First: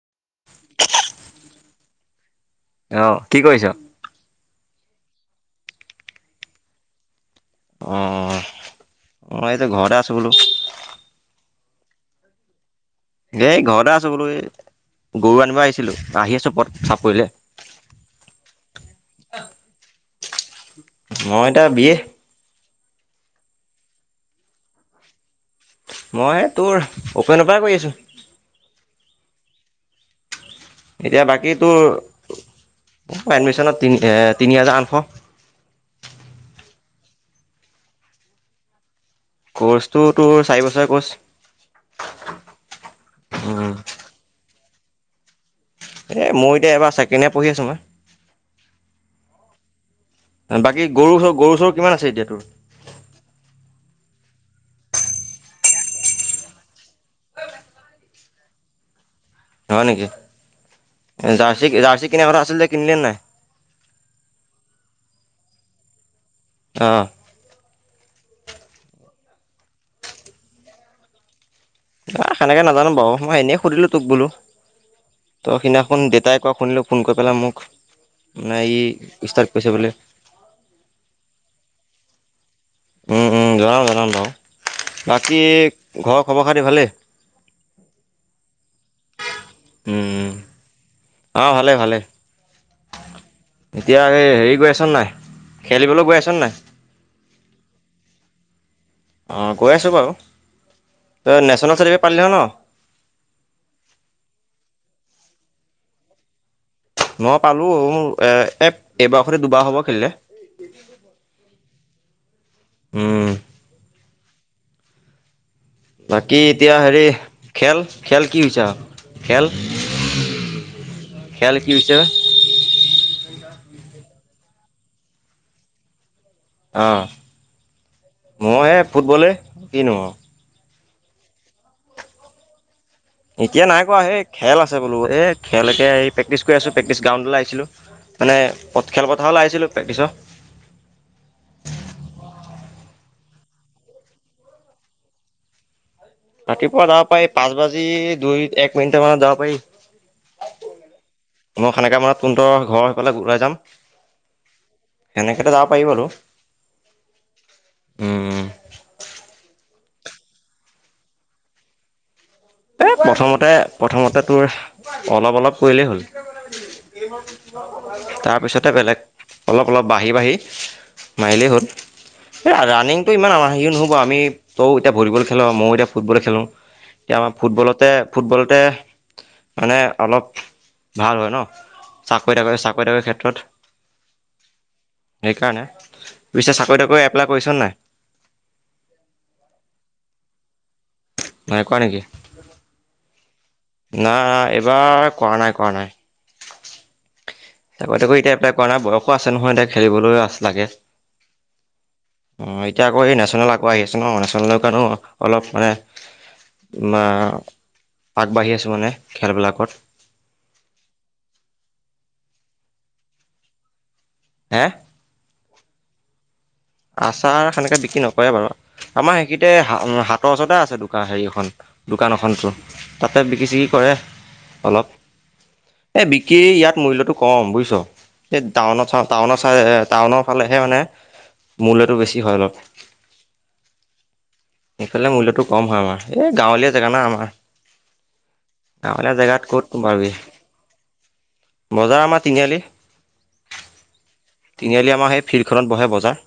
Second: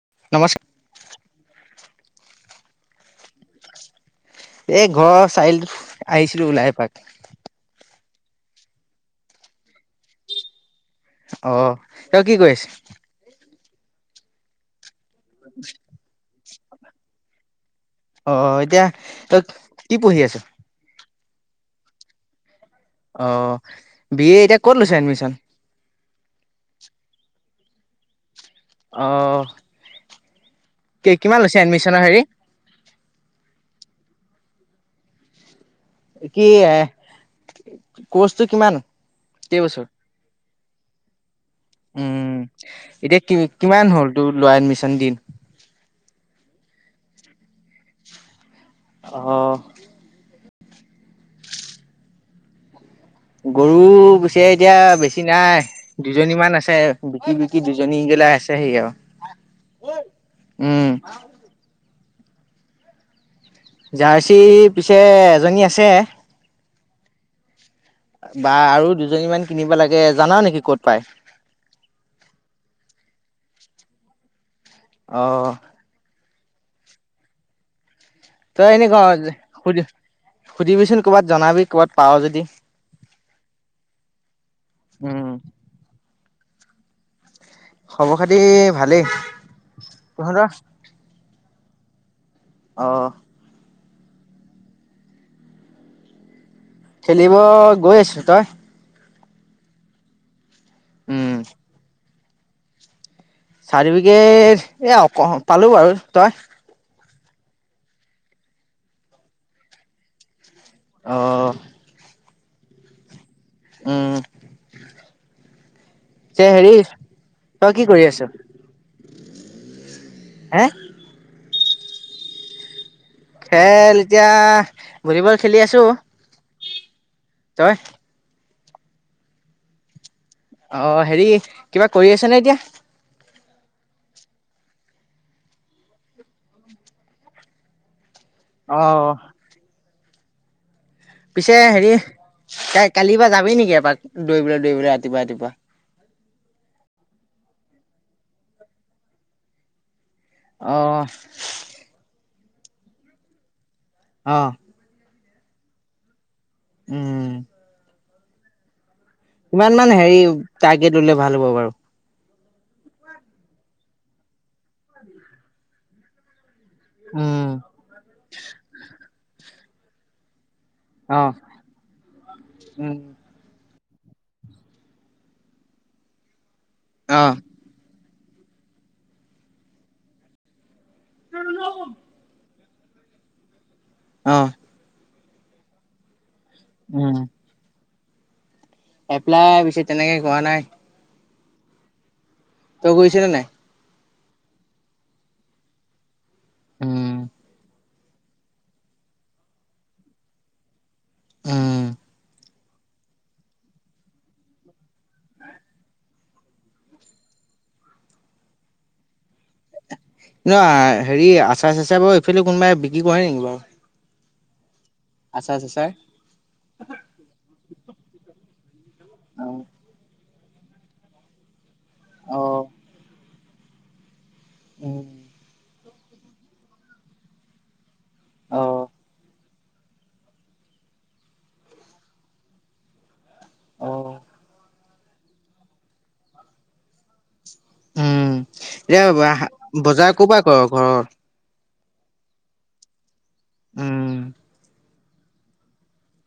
নমস্কাৰ। অঁ কি কৰিছ। এ ঘৰ চাৰি আলিটোত আহিছিলোঁ ওলাই এপাক। অঁ অঁ এতিয়া ঘৰতে আছোঁ বোলো। অঁ তেওঁ কি কৰি আছে। এই ঘৰতে আছোঁ বোলো এই গৰু আনিব আহিছিলোঁ আহিলোঁ চাপৰিলে। অঁ এতিয়া তই কি পঢ়ি আছ। মই এতিয়া বি এ। অঁ বি এ এতিয়া ক'ত লৈছা এডমিশন। পাৰ কৰি আছোঁ। অঁহ। এতিয়া বাকীতো হেৰি যা এডমিচনত। তিনি এ তিনি হাজাৰ আঠশ। কি এ কৰ্চটো কিমান। কেইবছৰ কৰ্চটো তোৰ চাৰি বছৰ ক'ৰ্চ। উম এতিয়া কি উম, কিমান হ'ল তোৰ লোৱা এডমিচন দিন? এই মই এতিয়া এইবাৰ ছেকেণ্ড ইয়াৰ পঢ়ি আছোঁ মই। অহ। ভাল বাকী গৰু-চৰু, গৰু-চৰু কিমান আছে এতিয়া তোৰ। গৰু বেছি এতিয়া বেছি নাই দুজনীমান আছে। বিকি বিকি দুজনী ওলাই আছে সিআৰু। হয় নেকি? জাৰ্চি জাৰ্চি কিনা কথা আছিলে যে কিনিলি নে নাই? জাৰ্চি পিছে এজনী আছে। অহ। বা আৰু দুজনী মান কিনিব লাগে। জানা নেকি ক'ত পাই? না সেনেকে নাজানো বাৰু। মই এনেই সুধিলোঁ তোক বোলো। অ', ত সিদিনাখন দেতাই কোৱা শুনিলোঁ ফোন কৰি পেলাই মোক মানে তই ই এনেকা ষ্টাৰ্ট কৰিছে সুধি বোলে সুধিবিচোন কৰ'বাত জনাবি কৰ'বাত পাৱ যদি। উম, উম। জনাম, জনাম বাৰু। উম। বাকী ঘৰৰ খবৰ খাটি ভালেই? খবৰ খাতি ভালেই। তহঁতৰ? অ ভালে ভালে। অ'। এতিয়া হেৰি গৈ আছন নাই? খেলিবলৈ গৈ আছন নাই। খেলিব গৈ আছো। তই? অঁ গৈ আছোঁ বাও। উম, তই নেচনেল চাৰ্টিফিকেট পালি নহয় নহ? চাৰ্টিফিকেট এ অ পালো বাৰু। তই? ম পালো মোৰ এ এ এবাৰ খতি দুবাৰ হ'ব খেলিলে। অহ। উম। উ। বাকী এতিয়া হেৰি তই কি খেল, কৰি আছ? খেল কি হৈছে আৰু খেল? হে? খেল কি হৈছে অ? খেল এতিয়া ভলীবল খেলি আছো। আহ তই? মই হে ফুটবলে কিনো আও। অ হেৰি কিবা কৰি আছ নে এতিয়া? এতিয়া নাই কৰা, সেই খেল আছে বোলো। এ খেলকে প্ৰেক্টিচ কৰি আছো, প্ৰেক্টিছ গ্ৰাউণ্ডলৈ আহিছিলো। মানে অ'। খেলপথাৰলৈ আহিছিলোঁ প্ৰেক্টিচৰ। পিছে হেৰি তাই কালিৰ পা যাবি নেকি এপাক? দৈবলৈ দৈবলৈ ৰাতিপুৱা-ৰাতিপুৱা? ৰাতিপুৱা যাব পাৰি। পাঁচ বাজি দুই এক মিনিট মানত যাব পাৰি। অ। সোনহঁতৰ ঘৰ সেইফালে ওলাই যাম। আহ সেনেকেটো যাব পাৰি বাৰু। উম। উম। কিমান হেৰি টাৰ্গেট ললে ভাল হ'ব বাৰু? এ প্ৰথমতে প্ৰথমতে তোৰ অলপ অলপ কৰিলেই হ'ল। উম। তাৰপিছতে বেলেগ অলপ অলপ বাঢ়ি বাঢ়ি অ', মাৰিলেই হ'ল। এই উম, ৰানিং টো ইমান আমাৰ হেৰিও নহ আমি তইয়ো এতিয়া ভলীবল খেল। ময়ো এতিয়া ফুটবল খেলোঁ। এতিয়া আমাৰ অ', ফুটবলতে ফুটবলতে মানে অলপ ভাল হয় ন? চাকৰি তাকৰি চাক তাকৰি ক্ষেত্ৰত। অঁ। সেইকাৰণে। পিছে চাকৰি তাকৰি উম। এপ্লাই কৰিছ নে নাই? এপ্লাই পিছে তেনেকে কৰা নাই। নাই কৰা নেকি? তই গৈছ নে নাই? নাই, এইবাৰ কৰা নাই কৰা নাই। উম। তাকো তাকো এতিয়া এপ্লাই কৰা নাই বয়সো আছে নহয় এতিয়া খেলিবলৈ আছ লাগে। উম। অ' এতিয়া আকৌ এই নেশ্যনেল আকৌ আহি আছে ন নেশ্যনেলৰ কাৰণো অলপ মানে বা আগবাঢ়ি আছো মানে খেলবিলাকত। নাই হেৰি আচাৰ চাচাৰ বোৰ এইফালে কোনবাই বিক্ৰী কৰে নেকি বাৰু? হে? আচাৰ চাচাৰ? আচাৰ সেনেকে বিক্ৰী নকৰে বাৰু। আমাৰ সেইকিতে অ', হা - হাতৰ ওচৰতে আছে দোকান হেৰি এখন দোকান এখন টো অ', তাতে বিকি চিকি কৰে অলপ উম, এই বিকি ইয়াত মূল্যটো ক'ম বুইছ। এই অ', টাউনত চা টাউনৰ চাইডেহে টাউনৰ ফালেহে মানে। মূল্যটো বেছি হয় অলপ। অ'। ইফালে মূল্যটো কম হয় আমাৰ। এই গাঁৱলীয়া জেগা না আমাৰ। উম, এতিয়া গাঁৱলীয়া জেগাত ক'ত নো বজাৰ পাবি। ক'ৰ পৰা কৰ ঘৰৰ? বজাৰ আমাৰ তিনিআলি। উম। তিনিআলি আমাৰ সেই ফিল্ডখনত বহে বজাৰ।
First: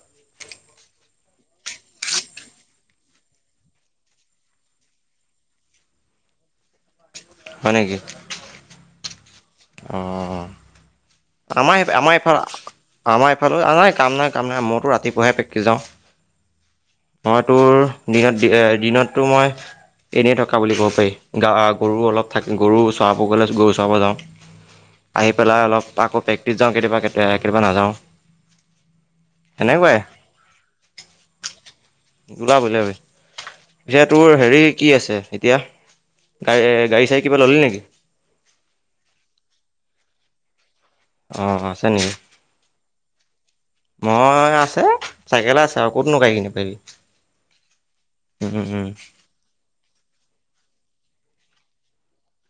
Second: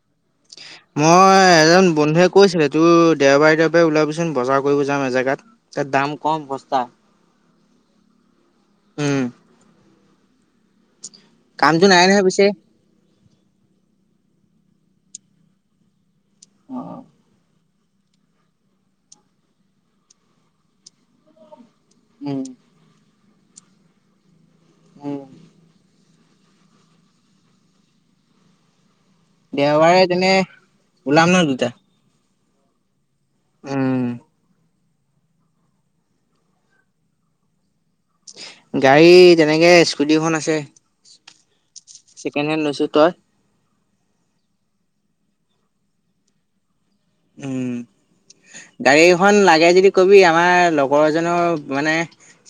[inaudible] মই এজন বন্ধুৱে কৈছিলে, তোৰ দেওবাৰে, দেওবাৰে ওলাবচোন বজাৰ কৰিব যাম এজেগাত। তাত দাম কম সস্তা। হয় নেকি? উম। অ' আমাৰ কামটো সে - নাই আমাৰ নহয় এইফালে পিছে আমাৰ এইফালে আ নাই কাম নাই কাম নাই মইতো ৰাতিপুৱাহে প্ৰেক্টিছ যাওঁ। অ', মই তোৰ দিনত - দিনত তো মই এনেই থকা বুলি ক'ব পাৰি। গা গৰু অলপ উম থাক গৰু চৰাব গ'লে গৰু চৰাব যাওঁ। উম, আহি পেলাই অলপ আকৌ প্ৰেক্টিছ যাওঁ কেতিয়াবা কেতিয়াবা। কেতিয়াবা নাযাওঁ। সেনেকুৱাই দেওবাৰে তেনে ওলাম ন দুটা। ওলাবি ওলাবি। উম পিছে তোৰ হেৰি কি আছে এতিয়া গাড়ী এ গাড়ী চাড়ী কিবা ললি নেকি? গাড়ী তেনেকে স্কুটিখন আছে। অ' অ'। ছেকেণ্ড হেণ্ড লৈছো। তই? মই আছে, চাইকেলে আছে আৰু ক'তনো গাড়ী কিনিব‌ পাৰিবি। উম, উম উম গাড়ী এখন লাগে যদি কবি। আমাৰ লগৰ এজ জনৰ মানে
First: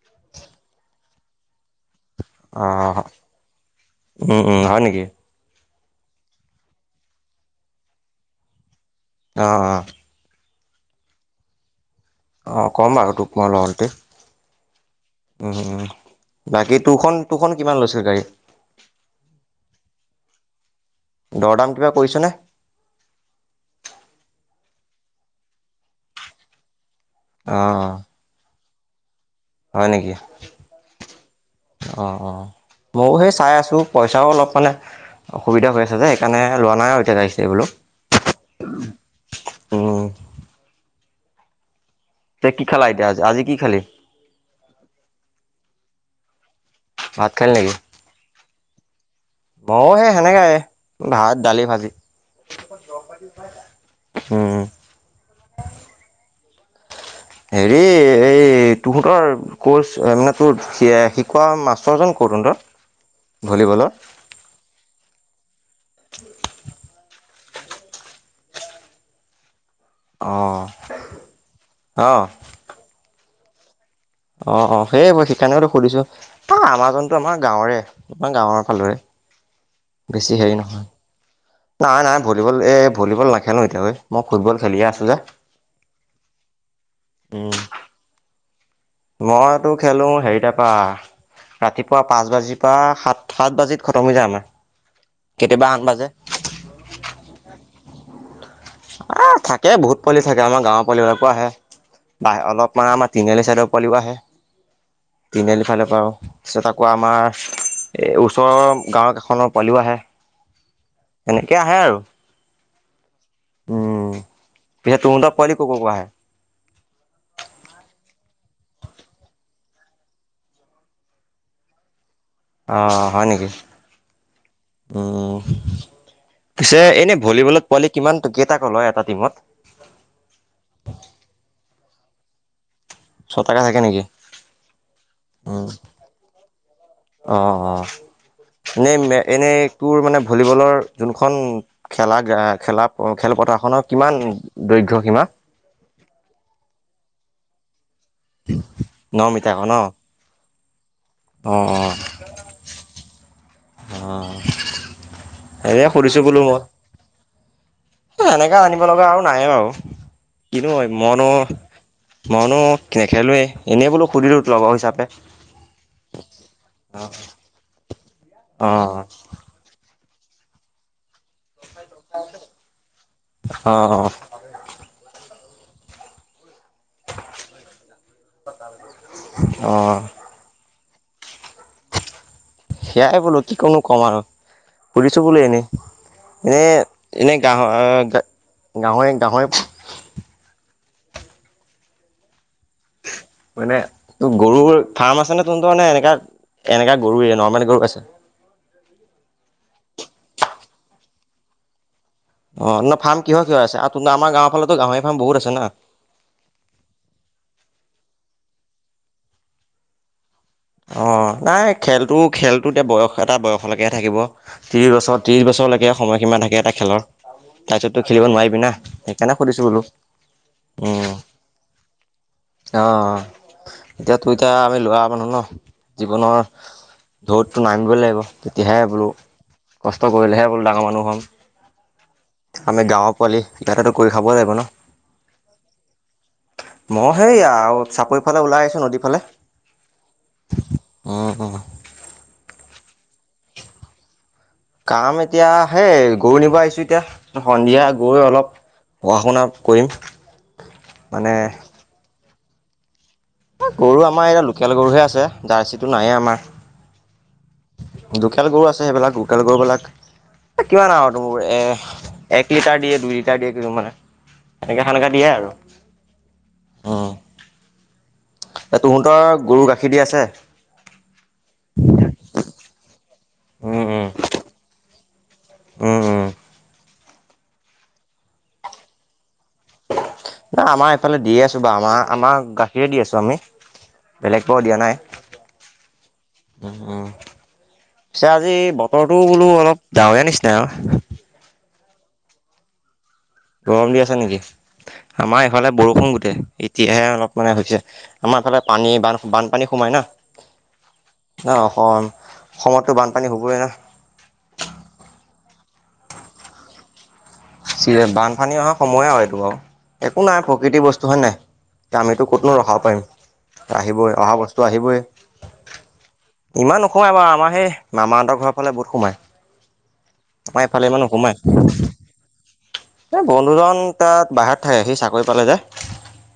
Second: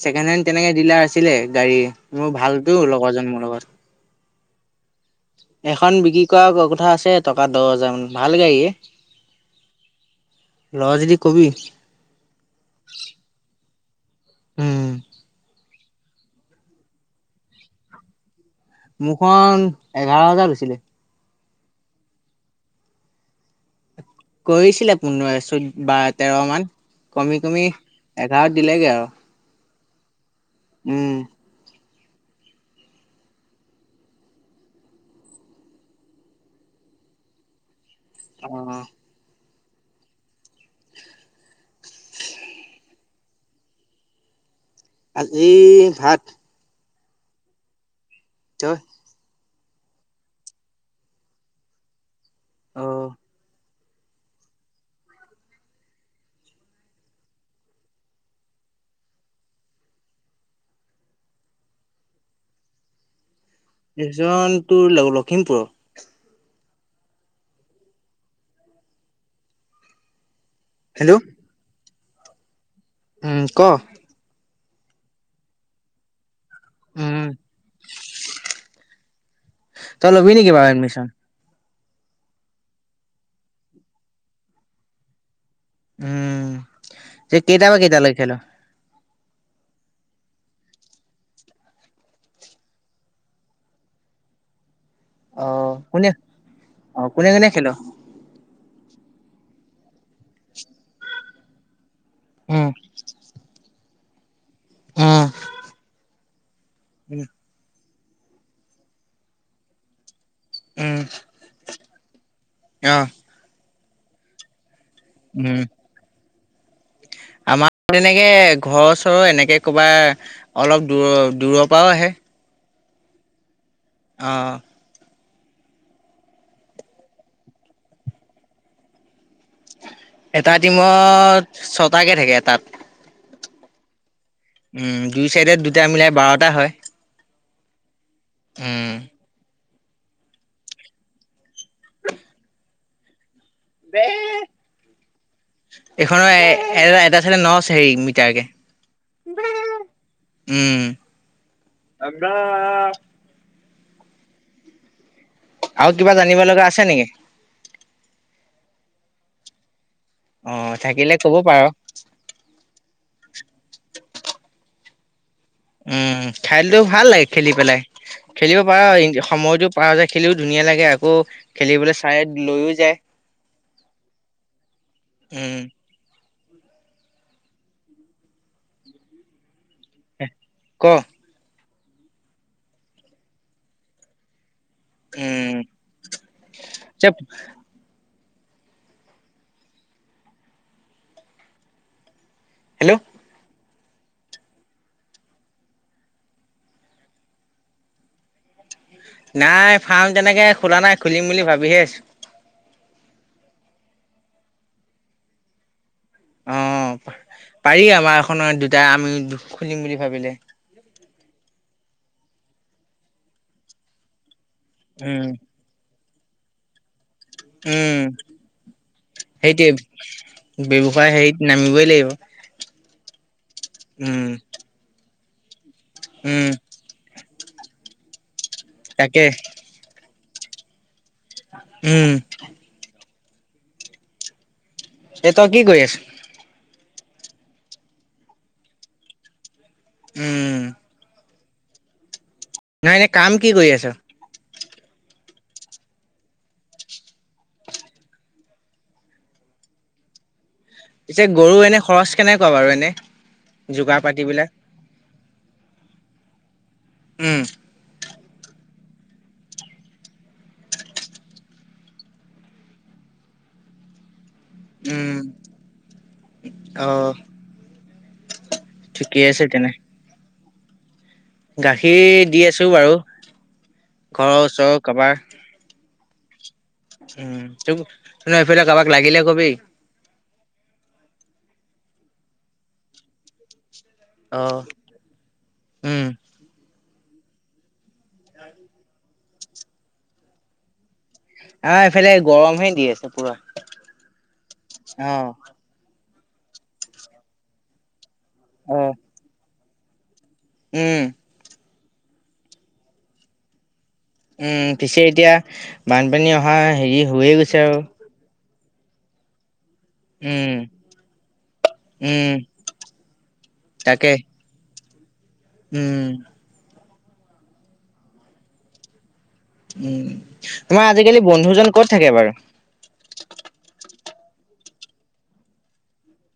ছেকেণ্ড হেণ্ড তেনেকে ডিলাৰ আছিলে গাড়ীৰ। মোৰ ভালতো অঁ লগৰজন মোৰ লগত। উম উম, হয় নেকি? এখন বিক্ৰী কৰা কথা আছে টকা দহ হাজাৰ মান ভাল গাড়ীয়ে। অ', অ'। ল যদি কবি? অ' কম বাৰু তোক মই লও যদি। উম উম উম। বাকী তোৰখন, তোৰখন কিমান লৈছিল গাড়ী? মোৰখন এঘাৰ হাজাৰ লৈছিলে। দৰদাম কিবা কৰিছনে? কৰিছিলে পোন্ধৰ চৈধ বাৰ তেৰ মান কমি, কমি অঁ এঘাৰত দিলেগে আৰু। হয় নেকি? উম। অ'অ ময়ও সেই চাই আছো। পইচাও অলপ মানে অসুবিধা হৈ আছে যে সেইকাৰণে লোৱা নাই আৰু এতিয়া আহিছে বোলো। অ। উম তে কি খেলা এতিয়া, আজি কি খালি? আজি ভাত। ভাত খালি নেকি? তই? মই সেই সেনেকাই ভাত দালি-ভাজি। অ উম। হেৰি এই তহঁতৰ কৰ্চ মানে তোৰ শিকোৱা মাষ্টৰজন ক? তৰুডত [unintelligible] উ। এজন তোৰ লাগ লখিমপুৰৰ। উ [unintelligible] অ হেল্ল' অঁ উম ক অ অ সেইয়ে মই সেইকাৰণেটো সুধিছো, অ আমাজনতো উম আমাৰ গাঁৱৰে আমাৰ গাঁৱৰ ফালৰে তই লবি বেছি নে কি হেৰি বা নহয় এডমিচন? নাই নাই ভলীবল এই ভলীবল নেখেলো এতিয়া গৈ মই ফুটবল খেলিয়ে আছোঁ যে উম সেই উম, কেইটা বা কেইটা লইকে‌ খেল? মইতো খেলো হেৰি তাৰপা ৰাতিপুৱা পাঁচ বাজিৰ পৰা সাত সাত বাজিত খতম হৈ যায় আমাৰ অ কেতিয়াবা আঠ বাজে কোনে অ কোনে কোনে খেল? থাকে বহুত পোৱালি থাকে আমাৰ গাঁৱৰ পোৱালিবিলাকো আহে। বাহ উম অলপমান আমাৰ তিনিআলি চাইডৰ পোৱালিও আহে উম তিনিআলিৰ ফালৰ পৰাও তাৰপিছত আকো উম আমাৰ এই ওচৰৰ গাঁৱৰক এখনৰ পোৱালিও আহে। উম এনেকোৱা আহে আৰু অ উম পিছে তহঁতৰ পোৱালি উম ক ক পৰা আহে? [inaudible] আমাৰ তেনেকে ঘৰৰ চৰৰ এনেকে কৰবা অলপ দূৰ দূৰৰ পৰাও আহে, অ হয় নেকি? আহ উ পিছে এনে ভলীবলত পোৱালি কিমান কেইটাক লয় এটা টিমত? এটা টিমত ছটাকে থাকে তাত ছ টাকে থাকে নেকি? উম দুই চাইডে উম দুটা মিলাই বাৰটা হয়। অঁ ন ম এনেই তোৰ মানে ভলীবলৰ যোনখন খেলা খেলা খেলপথাৰ, খনৰ কিমান উম দৈৰ্ঘ্যসীমা? এইখনৰ এ এ এটা চাইডে ন চ হেৰি, মিটাৰকে ন মিটা আক ন, উম অ আ অ এনে আৰু কিবা সুধিছো জানিব বোলো মই লগা আক, আছে নেকি? এনেকা আনিব লগা আৰু নাই আৰু অ' কিনো থাকিলে মইনো ক'ব পাৰ। মইনো নেখেলোৱে এনেই বোলো সুধিলো লগৰ হিচাপে উম খাই দিলো ভাল লাগে খেলি পেলাই খেলিব পাৰ অ', সময়তটো পাৰ যে খেলিও ধুনীয়া লাগে আকৌ খেলিবলৈ চায়দ লৈও যায় অ', উম আহ ক সেয়াই বোলো কি কিটোনো কম আৰু [unintelligible] [unintelligible] শুনিছোঁ বোলো উম, এনেই এনে চুপ এনে গৰ [unintelligible] গাহৈ গাহৈ হেল্ল' মানে ত গৰুৰ ফাৰ্ম আছে নে তোন তে এনেকা এনেকা গৰুয়ে নৰ্মেল গৰু আছে নাই ফাৰ্ম তেনেকে খোলা নাই খুলিম বুলি ভাবিহে আছো অ ন ফাম কিহৰ কিহৰ আছে আমাৰ গাঁৱৰ ফালতো গাহৰি ফাৰ্ম বহুত আছে না অ পাৰি আমাৰ এখনৰ দুটাই আমি দু খুলিম বুলি ভাবিলো [unintelligible] অ নাই খেলটো খেলটো এতিয়া বয়স এটা বয়সলৈকেহে থাকিব ত্ৰিছ বছৰ উম, ত্ৰিছ বছৰলৈকে সময়সীমা থাকে এটা খেলৰ তাৰপিছত উম, তো খেলিব নোৱাৰিবি না সেইকাৰণে সুধিছো সেইটোৱে বোলো উম ব্যৱসায় হেৰিত নামিবই লাগিব অ এতিয়া উম তোৰ এতিয়া আমি লৰা মানুহ ন জীৱনৰ উম ঢৌতটো নামিবই লাগিব তেতিয়াহে বোলো তাকে কষ্ট কষ্ট কৰিলে হে বুলো ডাঙৰ মানুহ হম উম আমি গাঁৱৰ পোৱালি কিবাতাটো কৰি খাবই লাগিব ন এ তই কি কৰি আছ মই সেইয়া আৰু চাপৰি ফালে ওলাই আহিছো নদী ফালে উম অ অ নাই এনে কাম কি কৰি আছ কাম এতিয়া হেই গৰু নিব আহিছো এতিয়া সন্ধিয়া গৰুৱে অলপ পঢ়া শুনা কৰিম পিছে মানে গৰু এনে খৰচ কেনেকুৱা বাৰু এনে যোগাৰ গৰু আমাৰ এতিয়া পাতিবিলাক লোকেল গৰুহে আছে জাৰ্চিটো নাইয়ে আমাৰ উম লোকেল গৰু আছে সেইবিলাক লোকেল গৰুবিলাক কিমান আও তোৰ এ এক লিটাৰ দিয়ে দুই লিটাৰ দিয়ে কিছুমানে এনেকে সেনেকে উম দিয়ে আৰু অ উম এ তহঁতৰ ঠিকেই আছে গৰু তেনে গাখীৰ দি আছে গাখীৰ দি আছো বাৰু উম উম ঘৰৰ ওচৰৰ কাবাৰ উম উম উম টোক তহত সেইফালে কাবাক লাগিলে কবি নাই আমাৰ এইফালে দিয়ে আছো বা আমাৰ আমাৰ গাখীৰে দি আছো আমি অ বেলেগ বাও দিয়া নাই উম উ উ পিছে আজি বতৰটো বোলো অলপ ডাৱৰীয়া নিচিনা। আ এইফালে গৰম হে দি আছে পুৰা গৰম দি আছে নেকি অ আমাৰ এইফালে বৰষুণ গোটেই এতিয়াহে অলপ মানে হৈছে আমাৰ ফালে অ পানী বান বানপানী সোমাই না উম ন অসম অসমতো বানপানী হবই আ উম পিছে এতিয়া বানপানী অহা হেৰি হৈয়ে গৈছে আৰু বানপানী অহা সময়ে আৰু এইটো আৰু একো নাই উম প্ৰকৃতি বস্তু হয় নাই আমিতো উম ক'তনো ৰখাব পাৰিম।। তাকে আহিবই অহা বস্তু আহিবই উম ইমান নোসোমাই আমাৰ সেই মামাহঁতৰ ঘৰৰফালে বহুত সোমাই। উ আমাৰ এইফালে তোমাৰ আজিকালি বন্ধুজন ক'ত থাকে বাৰু এ বন্ধুজন তাত বাহিৰত থাকে সি চাকৰি পালে যে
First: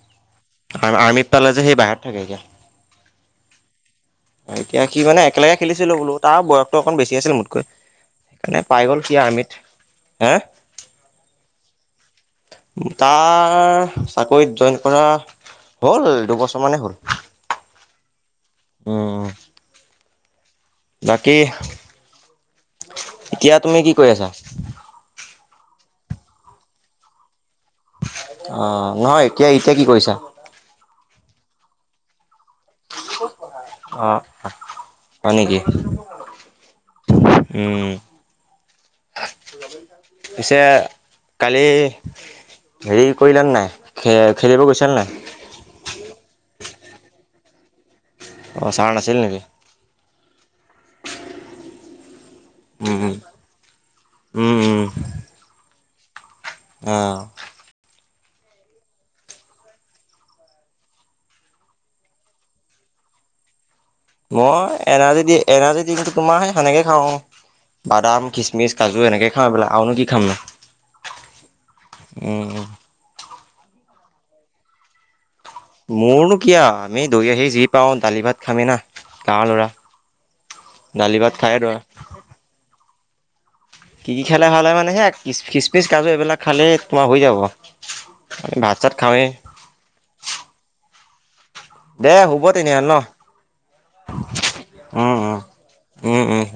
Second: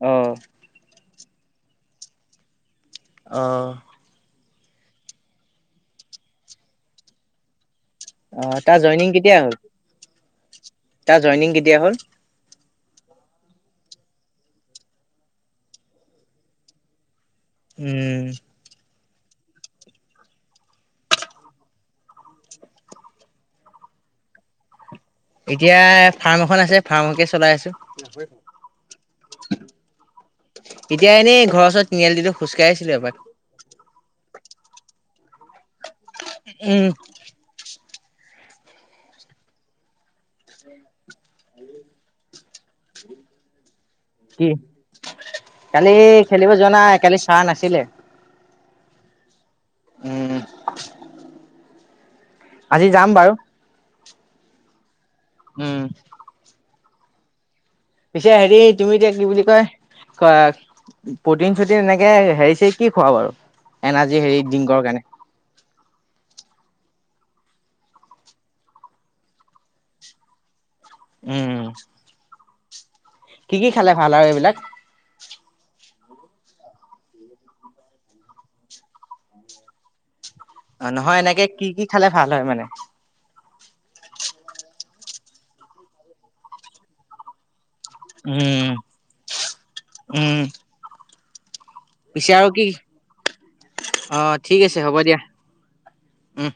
অ আৰ্মিত পালে যে সেই বাহিৰত থাকে গে অ এতিয়া কি মানে একেলগে খেলিছিলো বোলো তাৰ বয়সতটো অকণ বেছি আছিল মোতকৈ সেইকাৰণে তাৰ পাই গ'ল জইনিং সি কেতিয়া আৰ্মিত হ'ল হে তাৰ জইনিং কেতিয়া হ'ল তাৰ চাকৰিত জইন কৰা। হ'ল দুবছৰ মানেই হ'ল উম অ অ বাকী এতিয়া তুমি কি কৰি আছা এতিয়া ফাৰ্ম এখন আছে ফাৰ্মকে চলাই আছে। অ নহয় কি কৰিছা এতিয়া এনেই ঘৰৰ ওচৰত তিনিয়ালিটোত খোজকাঢ়ি আছিলো এপাক অ হয় নেকি উম উম [inaudible] পিছে কালি হেৰি কৰিলান নাই খে কি খেলিব গৈছা নে নাই কালি খেলিব যোৱা নাই কালি চাৰ নাছিলে অ চাৰ নাছিল নেকি? উম আজি উম যাম উম বাৰু উম উম উম অ পিছে হেৰি তুমি এতিয়া কি বুলি কয় প্ৰটিন চটিন এনেকে হেৰি চেৰি কি খোৱা বাৰু এনাৰ্জি হেৰি মই ড্ৰিংকৰ কাৰণে এনাৰ্জি দি এনাৰ্জি ডংটো তোমাৰ সে সেনেকে খাওঁ বাদাম খিচমিচ কাজু এনেকে খামও এইবিলাক আৰুনো কি খাম উম নো উম কি কি খালে ভাল আৰু এইবিলাক মোৰনো কিয় আউ আমি দুয়ো আহি যি পাওঁ দালি ভাত খামি না গাৱৰ ল'ৰা- অ দালি নহয় ভাত এনেকে খায়ে কি দৌৰা কি খালে ভাল হয় মানে। কি কি খালে ভাল হয় মানে সেয়া খিচমিচ কাজু এইবিলাক খালেই তোমাৰ হৈ যাব। উম ভাত চাত খাওঁৱেই উম দে পিছে হ'ব আৰু কি তেতিনেহ'লে ন অ ঠিক আছে হ'ব উম দিয়া। উম উম